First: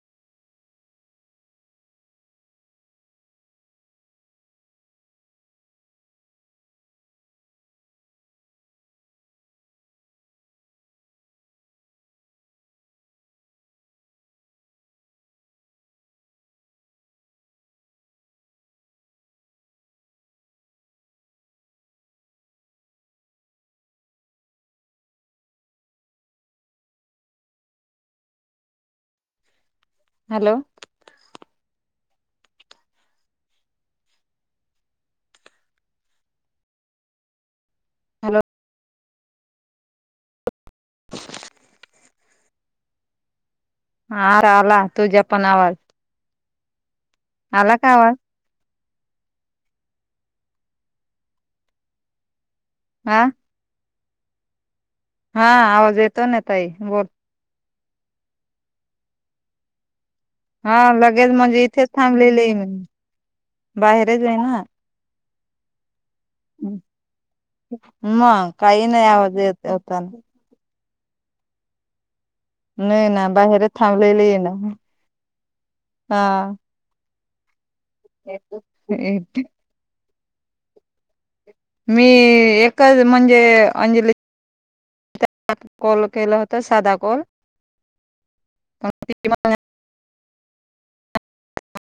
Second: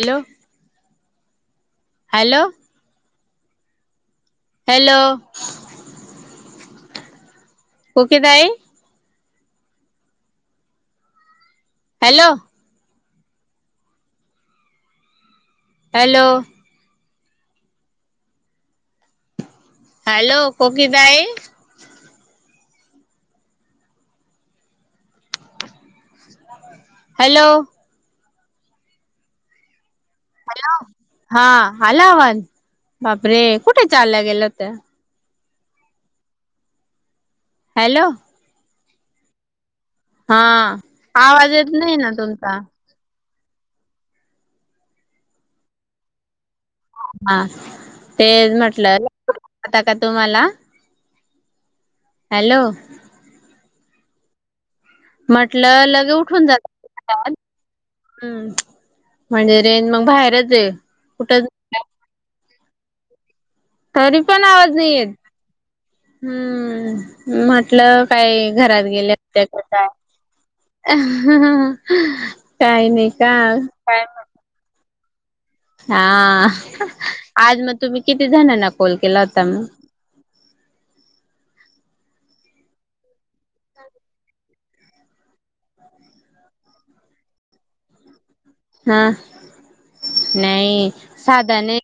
Hello. Hello. Hello. Koki ताई. Hello. Hello. Hello Koki ताई. Hello. Hello हा आला आवाज बापरे कुठे चाल्या गेल्या होत्या. हॅलो. हा आवाज येत नाही ना तुमचा. हारा आला तुझ्या पण आवाज. हा आला का आवाज ते म्हटलं [unintelligible] का तुम्हाला. हॅलो. आ. म्हटलं आवाज लगे येतो ना उठून ताई जाता बोल का? [unintelligible] हम्म म्हणजे रेज म बाहेर हा लगेच म्हणजे इथेच थांबलेलीय मी तरी बाहेरेच पण ना. आवाज नाही येत हम्म म्हटलं मग काय घरात काही नाही गेले आवाज होत्या का येत काय? होता काही नाही ना का बाहेरच काय? थांबलेली आहे ना हा आज मग तुम्ही किती जणांना कॉल केला होता मग मी एकच म्हणजे अंजली कॉल केलं होतं साधदा कॉल हा नाही साध नाही.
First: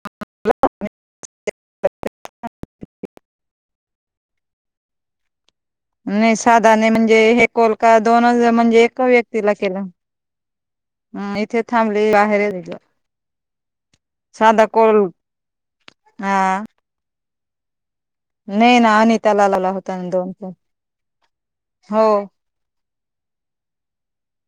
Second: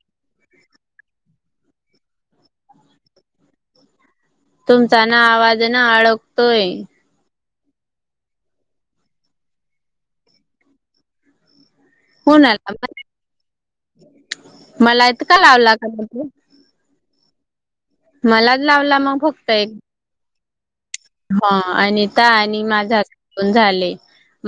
तुमचा ना आवाज ना नाही अडकतोय साधा नाही म्हणजे हे. कोलका दोन म्हणजे एक व्यक्तीला केला इथे. फॅमली बाहेर कोणाला दे. सादा कल मला इतका लावला का मग ह मलाच नाही लावला ना अनिताला लाला होता दोन च. ह अनिता आणि माझन झाले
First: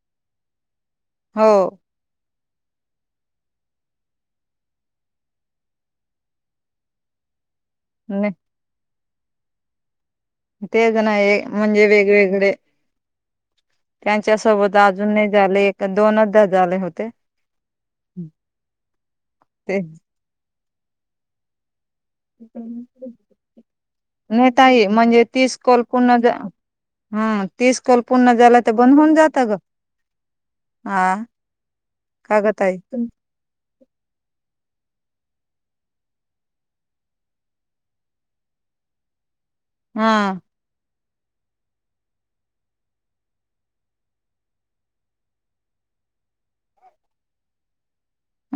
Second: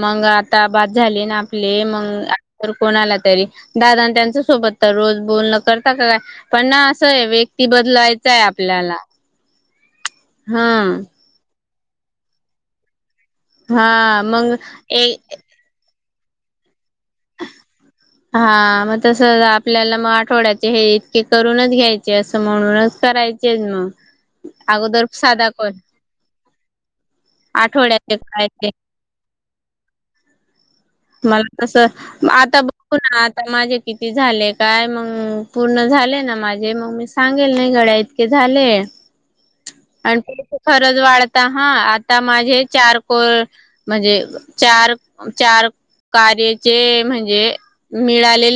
मग आता बाद झाले ना आपले हो मग कोणा आला तरी दादा त्यांच्या सोबत तर रोज बोलण करता का काय पण ना असं आहे व ती नाही बदलायचय आपल्याला हा ते जण आहे म्हणजे वेगवेगळे हा त्यांच्या मग सोबत ए अजून नाही झाले दोनदा झाले होते. हा मग तस ते आपल्याला मग आठवड्याचे हे इतके करूनच घ्यायचे. असं म्हणूनच करायचे मग नाही ताई अगोदर साधा कर. हम ती स्कॉल पूर्ण झाला करायचे तर बंद होऊन जात ग. हा मला तस का ग आता ताई बघू ना आता माझे किती झाले काय मग? हम् पूर्ण झाले ना माझे मग मी सांगेल नाही गड्या इतके झाले. हा आणि खरच वाढत. आता हा आता माझे चार को म्हणजे चार चार कार्याचे म्हणजे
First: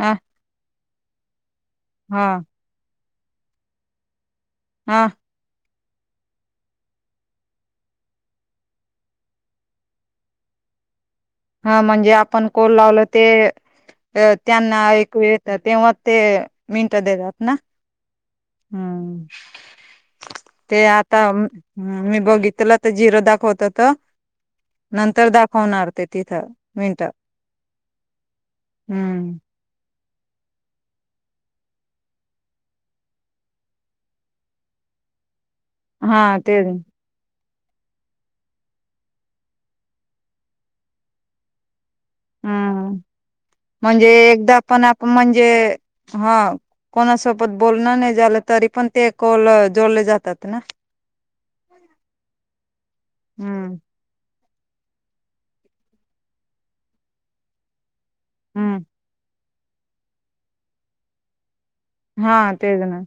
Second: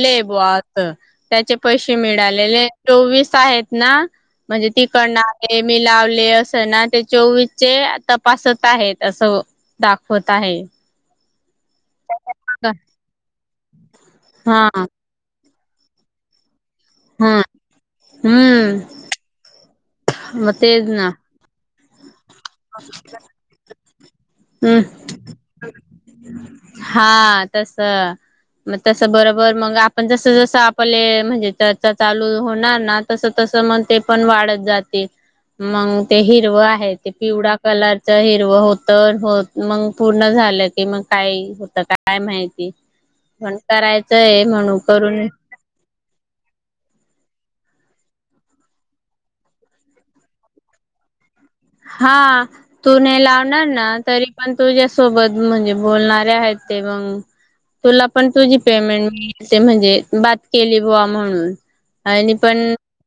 हा त्याचे पैस हा मिळाले चोविस आहेत ना म्हणजे हा तिकडेन. मले लावले अस ना ते चोवीस चे तपासत आहेत असं. दाखवत आहे. हा म्हणजे आपण कोण लावल ते अ हा त्यांना एक येत तेव्हा ते मिनटं देतात हा ना. हम्म मग ते तेच ना आता. हम् मी बघितलं तर झिरो दाखवत होत हम्म. नंतर दाखवणार ते तिथं. मिनट हा तस मग तस हम्म बरोबर मग. पण जस जसं आपले म्हणजे चर्चा चालू होणार ना तस तस मग ते पण वाढत जाते. मग ते हिरव आहे ते पिवळा कलरच हिरव होत हो मग पूर्ण झालं की मग काय होत का? काय माहिती? हम्म पण म्हणजे करायचंय एकदा म्हणून पण आप करून म्हणजे हा कोणास पद्. बोलण नाही झालं तरी पण ते कोल जोडले जातात ना. हा तू न लावणार हम्म ना तरी पण तुझ्यासोबत म्हणजे बोलणारे आहेत ते मग तुला पण तुझी हम्म पेमेंट मि ते म्हणजे बात केली बुवा म्हणून आणि हा पण तेच ना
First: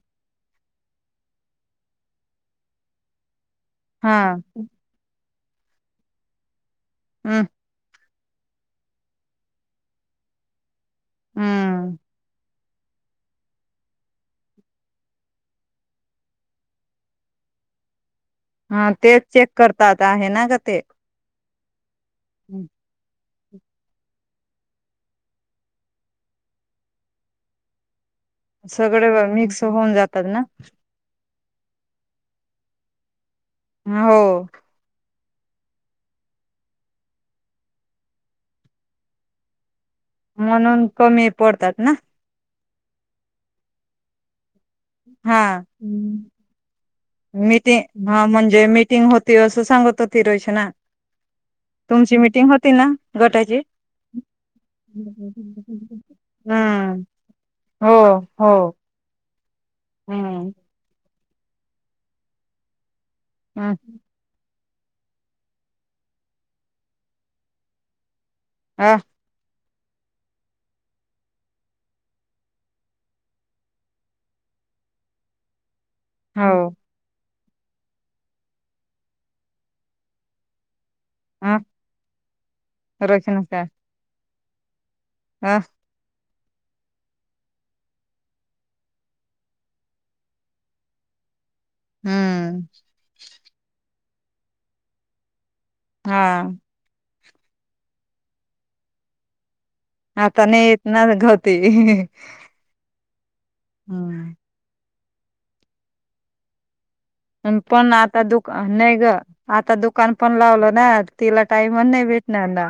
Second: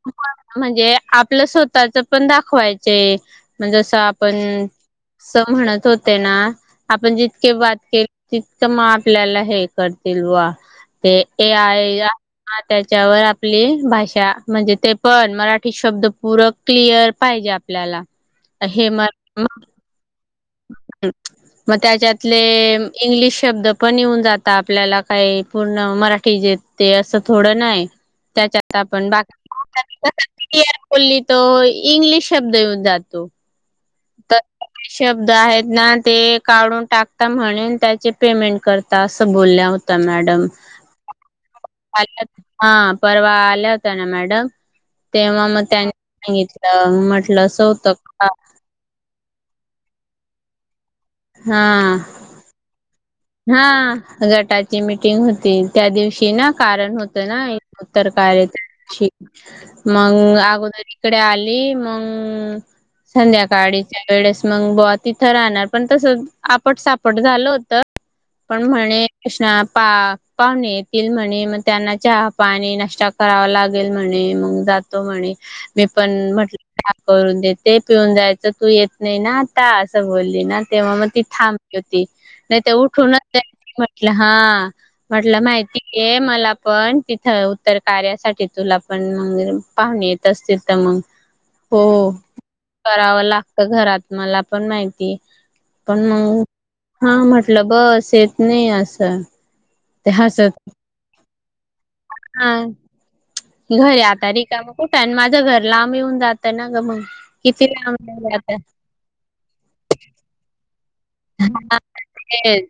म्हणजे आपलं स्वतःच पण दाखवायचण जस हा आपण. अस म्हणत होते ना आपण हम्म जितके बात केली. तितकं मग आपल्याला हे करतील वा ते ए हम्म आय. हा त्याच्यावर आपली भाषा म्हणजे ते पण मराठी शब्द पूर क्लिअर पाहिजे. आपल्याला हे हा म तेच चेक करतात आहे ना का ते. मग त्याच्यातले इंग्लि शब्द पण येऊन जातात आपल्याला काही पूर्ण मराठी जेत ते असं थोडं नाही. त्याच्यात आपली सगळे मिक्स होऊन जातात ना तो इंग्लिश शब्द येऊन जातो हो तर शब्द आहेत ना ते काढून टाकता म्हणून त्याचे पेमेंट करता असं बोलल्या होत मॅडम म्हणून कमी पडतात ना हा परवा आल्या होत ना मॅडम हा तेव्हा मग त्यानी हम्म सांगितलं म्हटलं स होत का ती असं सांगत होती रचना हा तुमची मिटिंग होती ना गटाची हा गटाची मिटिंग होती त्या दिवशी ना कारण हम्म होतं ना हो तर हो त्याची मग हम्म अगोदर इकडे आली मग हम्म संध्याकाळीच्या वेळेस मग ब तिथं राहणार पण तसं आपट सापट झालं होत पण अ म्हणे पा पाहुणे येतील म्हणे मग त्यांना चहा पाणी नाष्ट करावा लागेल म्हणे मग [unintelligible] मी पण हो म्हटलं करून देते पिऊन जायचं तू येत नाही ना आता असं बोलली ना तेव्हा मग ती अ थांबली होती नाही ते उठूनच रोशन का म्हटलं हा म्हटलं अ माहिती आहे मला पण तिथं उत्तर कार्यासाठी तुला पण पाहुणे येत असतील तर मग हो हम्म करावं लागतं घरात मला पण माहिती पण हा मग हा म्हटलं बस येत नाही असं ते आता हसत नाही येत ना गवती हा घरी आता र काा मग कुठं आणि माझं घर लांब येऊन जातं ना ग मग. किती पण आता लांब दुका नाही ग आता दुकान पण लावलं ना. तिला टाइम नाही भेटणार ना.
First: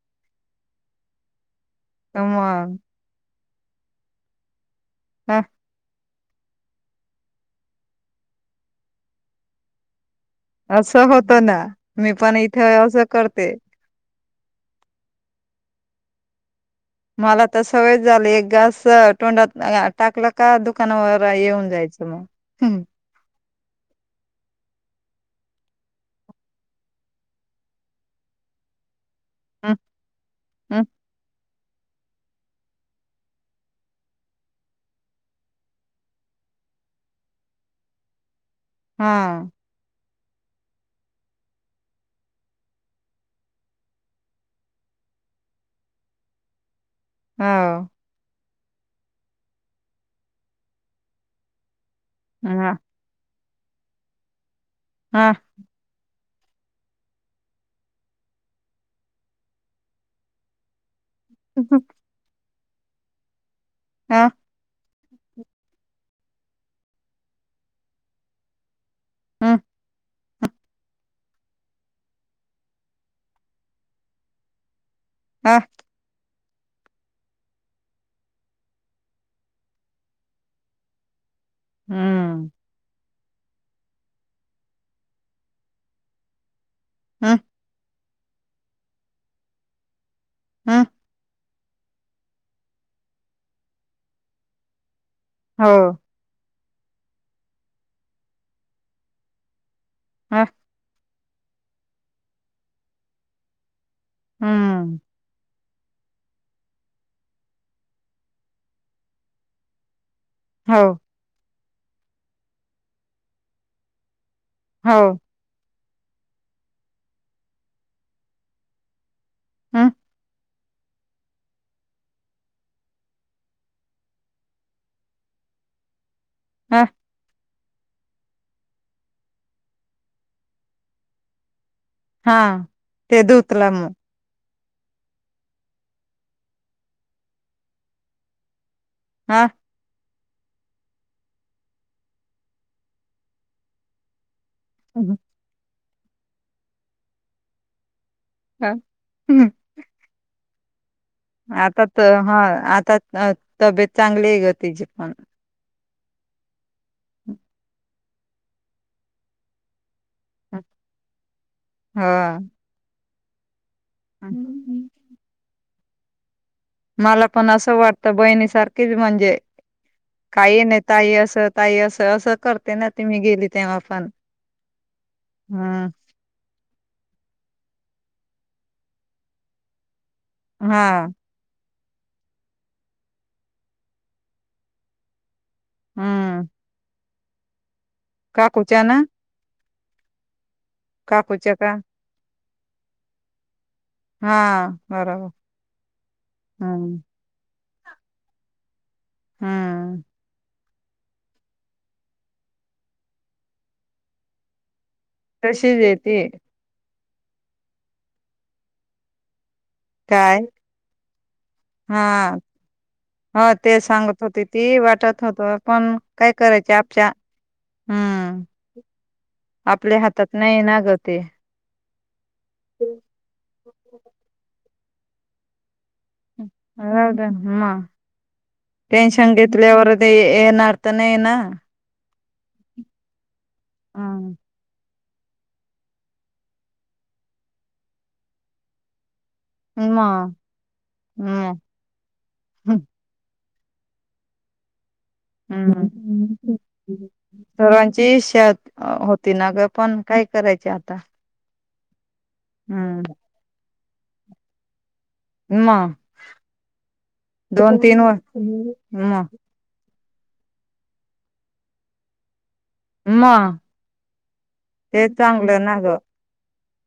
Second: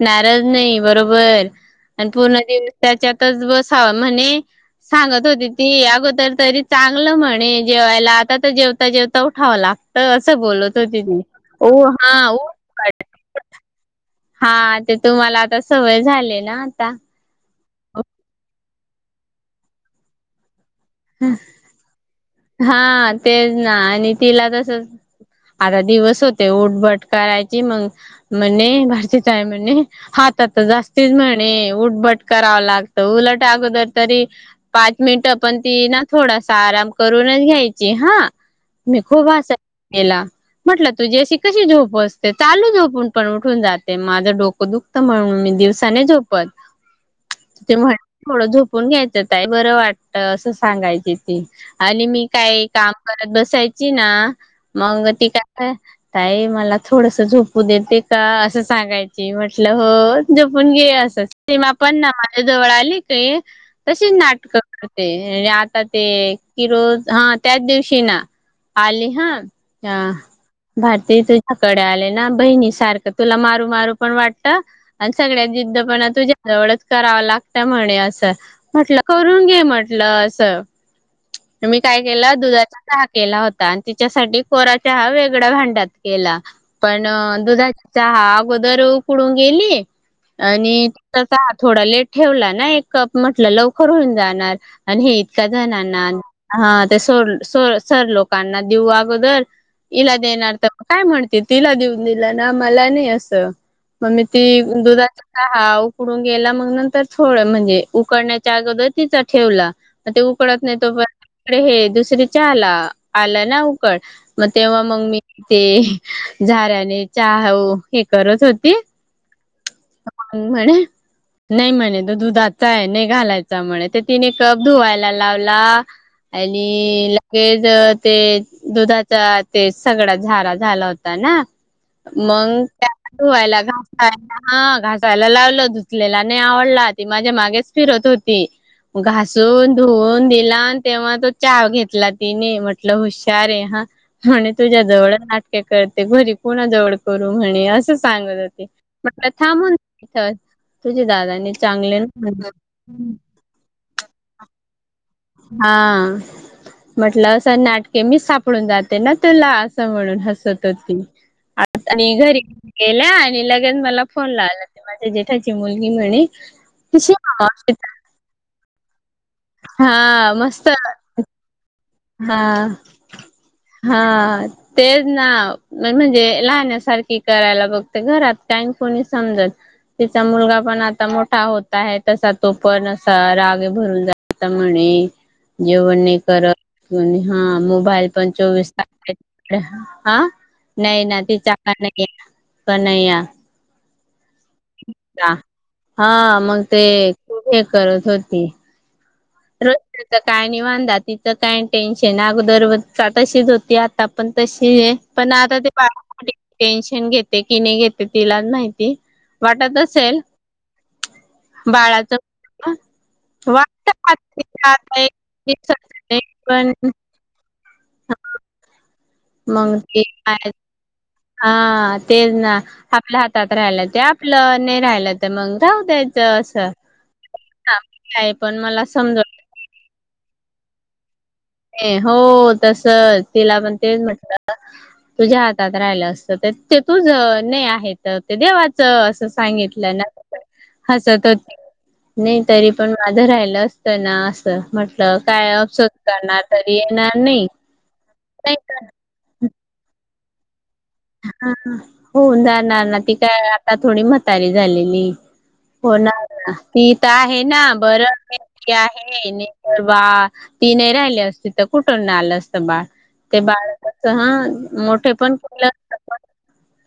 नारज नाही बरोबर आणि पूर्ण मग दिवसाच्यातच बस म्हणे. सांगत होते ती अग तर तरी चांगलं म्हणे जेवायला आता तर जेवता जेवता उठाव लागतं. कसं बोलत हो वो हा वो. अस करते. हा ते तुम्हाला आता सवय झाली ना. आता मला तर सवय झाली एक घास तोंडात टाकलं का दु. दुकान वगैरे येऊन जायचं मग. हम्म हा तेच ना आणि तिला तस. आता दिवस होते उठबट करायची मग म्हण भरती. हात हम्म जास् उठभट कराव लागत उलट अगोदर तरी पाच मिनट पण ती ना थोड असा आराम करूनच घ्यायची हा मी खूप हा हसायची तिला. म्हटलं तुझी अशी कशी झोप असते चालू झोपून पण उठून जाते माझं डोकं दुखतं म्हणून. दिवसाने झोपत. ते हो म्हण थोडं झोपून घ्यायचं काय बरं वाटत असं सांगायची ती. आणि मी काही हा काम करत बसायची ना मग ती हा काय. ताई मला थोडस झोपू देते का असं सांगायची म्हटलं हो झोपून घे अस. सीमा पण ना माझ्या जवळ आली काय तशीच ह नाटक. तेे आता ते कि रोज हा त्याच दिवशी ना. आली हा हम्म अ भारती तु. कडे आले ना बहिणी सारखं तुला मारू मारू पण वाटत आणि सगळ्यात ह जिद्द पणा तुझ्या जवढच करावं लागतं म्हणे असं म्हटलं करून घे म्हटलं अस. मी काय केलं हम्म दुधाचा. केला होता आणि त्यािच्यासाठी कोरा च हा वेगळ्या भांड्यात केला पण हम्म दुधा चहा अगोदर उडून गेली आणि हम्म त थोडा लेट ठेवला ना, एक कप म्हटलं लवकर होऊन जाणार आणि हे इतका हो जणांना हा ते सोड स सर लोकांना दिऊ अगोदर, इला ह देणार तर काय म्हणते तिला देऊन दिला ना मला नाही असं. मग मी ती हम्म दुधाचा चहा हा उकडून गेला मग, नंतर थोड म्हणजे उकडण्याच्या अगोदर तिचा ठेवला. ते उकडत नाही हो तोप [unintelligible] हे दुसर चहाला आला ना उकळ. मग तेव्हा हो मग मी ते, झाऱ्याने चहा उ हे करत होती. हम्म म्हणे नाही म्हणे तो दुधाचाय, नाही घालायचा म्हणे, ते तीने कप धुवायला लावला ह आणि लगेच त ते दुधाचा, ते सगळा झारा झाला होता ना हा मग ते त्याला धुवायला, धुतला मग घासयला. हा घासायला लावलं, धूतलेला नाही आवडला. ती माझ्या मागेच फिरत होती. हा घासून, धुऊन दिला आणि तेव्हा तो चा घेतला तिने. म्हटलं हुशारय हा. म्हने तुझ्या जवळ नाटके करते, घरी कुणा जवळ करू म्हणे. असं सांगत होती [unintelligible] दादानी आता चांगले तर हा, आता अ तब्येत चांगलीय ग तीची पण. हा म्हटलं असं नाटके, मी सापडून जाते ना तुला. मनून हसत होती. आत आणि हा घरी गेल्या आणि ल मला फोन लावला, माझ्या जेठाची मुलगी म्हणे कशी मला पण मावशी असं वाटतं, बहिणी सारखीच म्हणजे हा काही मस्त नाही ताई असं, ताई असं असं हा, करते ना ती मी गेली तेव्हा हा पण तेच ना, हम्म म्हणजे लहण्यासारख करायला बघते. घरात का कोणी समजत. तिचा मुलगा पण हा आता मोठा हो आहे तसा तो पण असा, रागे भरून जात म्हणे. जेवण नाई हम्म करत. हा मोबाईल पण काकूच्या ना चोवीसतास [unintelligible] आ नाही ना, काकूच्या का [unintelligible] नाही या हा बरोबर [unintelligible] हा मग ते हम्म हे करत होती. र हम्म [unintelligible] काय? निवांत तिचं काय टेन्शन, अगोदर तशीच होती, आता पण तशीय. पण आता ते तशीच बा आहे ती [unintelligible] टेन्शन घेते की नाही घेते तिला माहिती. वाटत असेल, काय [unintelligible] बाळाच हा [unintelligible] हो ते वाट सांगत होती ती, वाटत होत पण, काय करायचे पण आपच्या, हम्म मग आपल्या ते हातात नाही ना ग ते. हा तेच ना, आपल्या हातात राहायला ते आपलं. नाही राहियलं तर मंग राहू त्याच अस राहू [unintelligible] आहे, पण मला अस सांगितल्यावर ते येणार तर नाही ना? हो तस, तिला पण तेच हम्म म्हटलं. तुझ्या हातात राहिलं असतं ते ते तुझ, नाही आहे तर ते देवाचं अस सांगितलं मग [unintelligible] हसत होती. हम्म नाही तरी पण माझं राहिलं अस ना असं. म्हटल काय औषधं करणार हम्म तरी येणार नाही. सर्वांची नाही का [unintelligible] होती ना ग पण काय करायचे? होऊन जाणार ना, हम्म ती काय आता थोडी म्हतारी झालेली? मग होणार ना. ती इथ आहे ना दोन तीन बरं व आहे. ती म आहे नाही तर हा ती नाही राहिली असती तर, कुठून न आलं अस बाळ, ते मग बाळ कसं मोठे पण कुठल्या हो [unintelligible]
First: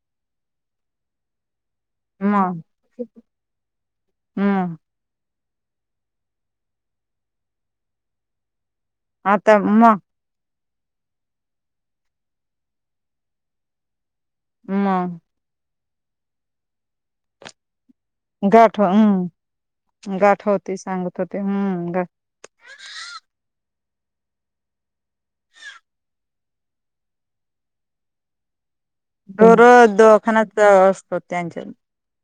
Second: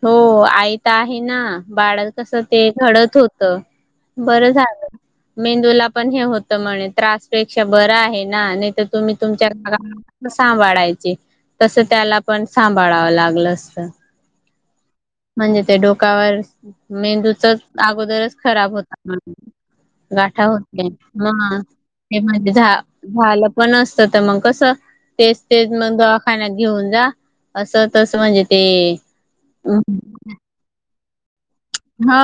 हो आई तर आहे ना. बाळत कस मग ते घडत होत, बरं हम्म झालं. मेंदूला पण हे होत म्हणे, त्रासपेक्षा बरं आहे ना नाही तर तुम्ही तुमच्या आता मग सांभाळायचे तस त्याला पण सांभाळावं लागल मग म्हणजे ते डोकावर मेंदूच अगोदरच खराब गाठ होता म्हण हम्म गाठ गाठा होती होत सांगत होते म हम्म गा तेमध्ये झालं पण असत मग कस तेच तेच मग दवाखान्यात घेऊन जा असं तस म्हणजे ते दर दवाखान्यात असतो त्यांच्या ह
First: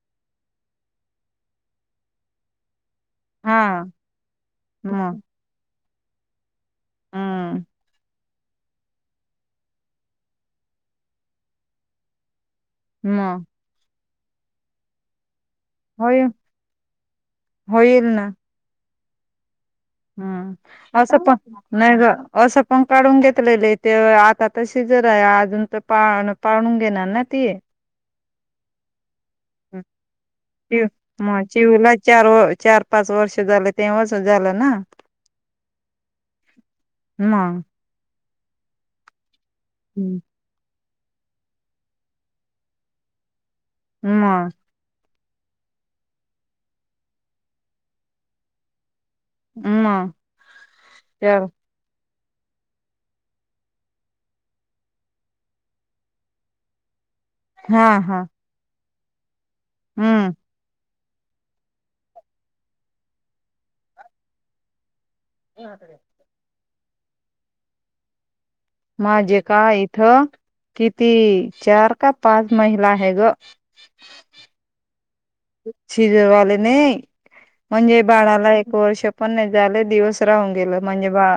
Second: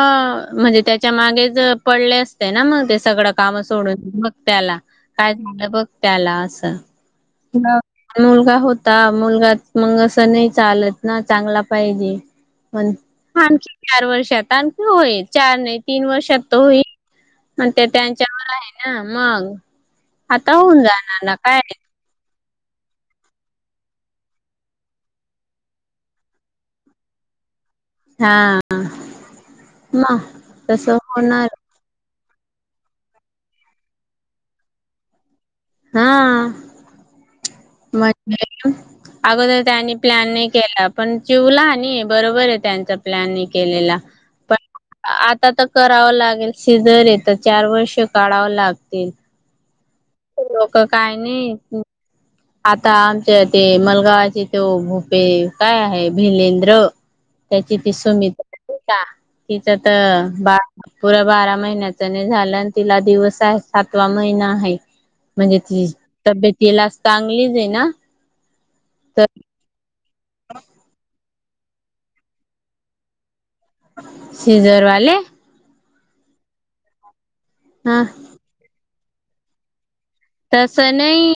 म्हणजे त्याच्या मागेच पडले असते ना मग सगळं काम हा सोडून बघ त्या्याला मग काय झालं बघ त्या्याला असं हम्म ना मुलगा होता मुलगा मग असं नाही चालत ना चांगला पाहिजे मण मग आणखी चार वर्षात आणखी होयच चार नाही तीन होय वर्षात त होई मण ते होईल ना त्यांच्यावर आहे ना मग आता होऊन हम्म असं जाणार प ना काय नाही ग असं पण काढून घेतलेलं ते आता त शिजर आहे अजून तर पा पाळून घेणार ना तेे हा मग तस म होणार चिव ला चार व चार पाच वर्ष झालं तेव्हाच झालं ना हा मग अगोदर त्यांनी हम्म. प्लॅन नाही केला पण चिवला नि बरोबर आहे त्यांचा प्लॅन केलेला मग पण आता तर करावं लागेल सिजर य तर चार वर्ष काढावं लागतील हम् लोक काय नाही आता आमच्या ते मलगावाचे तो भूपे काय आहे भिलेंद्र त्याची हा ती सु हा मित्र ठी तिचं तर हम्म बा पुर्या बारा महिन्याच नाही झालं आणि तिला दिवस आहे सातवा महिना आहे म्हणजे ती तब्येत लाज चांगलीच आहे ना तर माझे का इथं किती चार का पाच महिला ह ग सीजरवाले शिजरवाले नाही म्हणजे हा बाळाला एक वर्ष पण झाले दिवस हून गेलं तसं म्हणजे नाही बा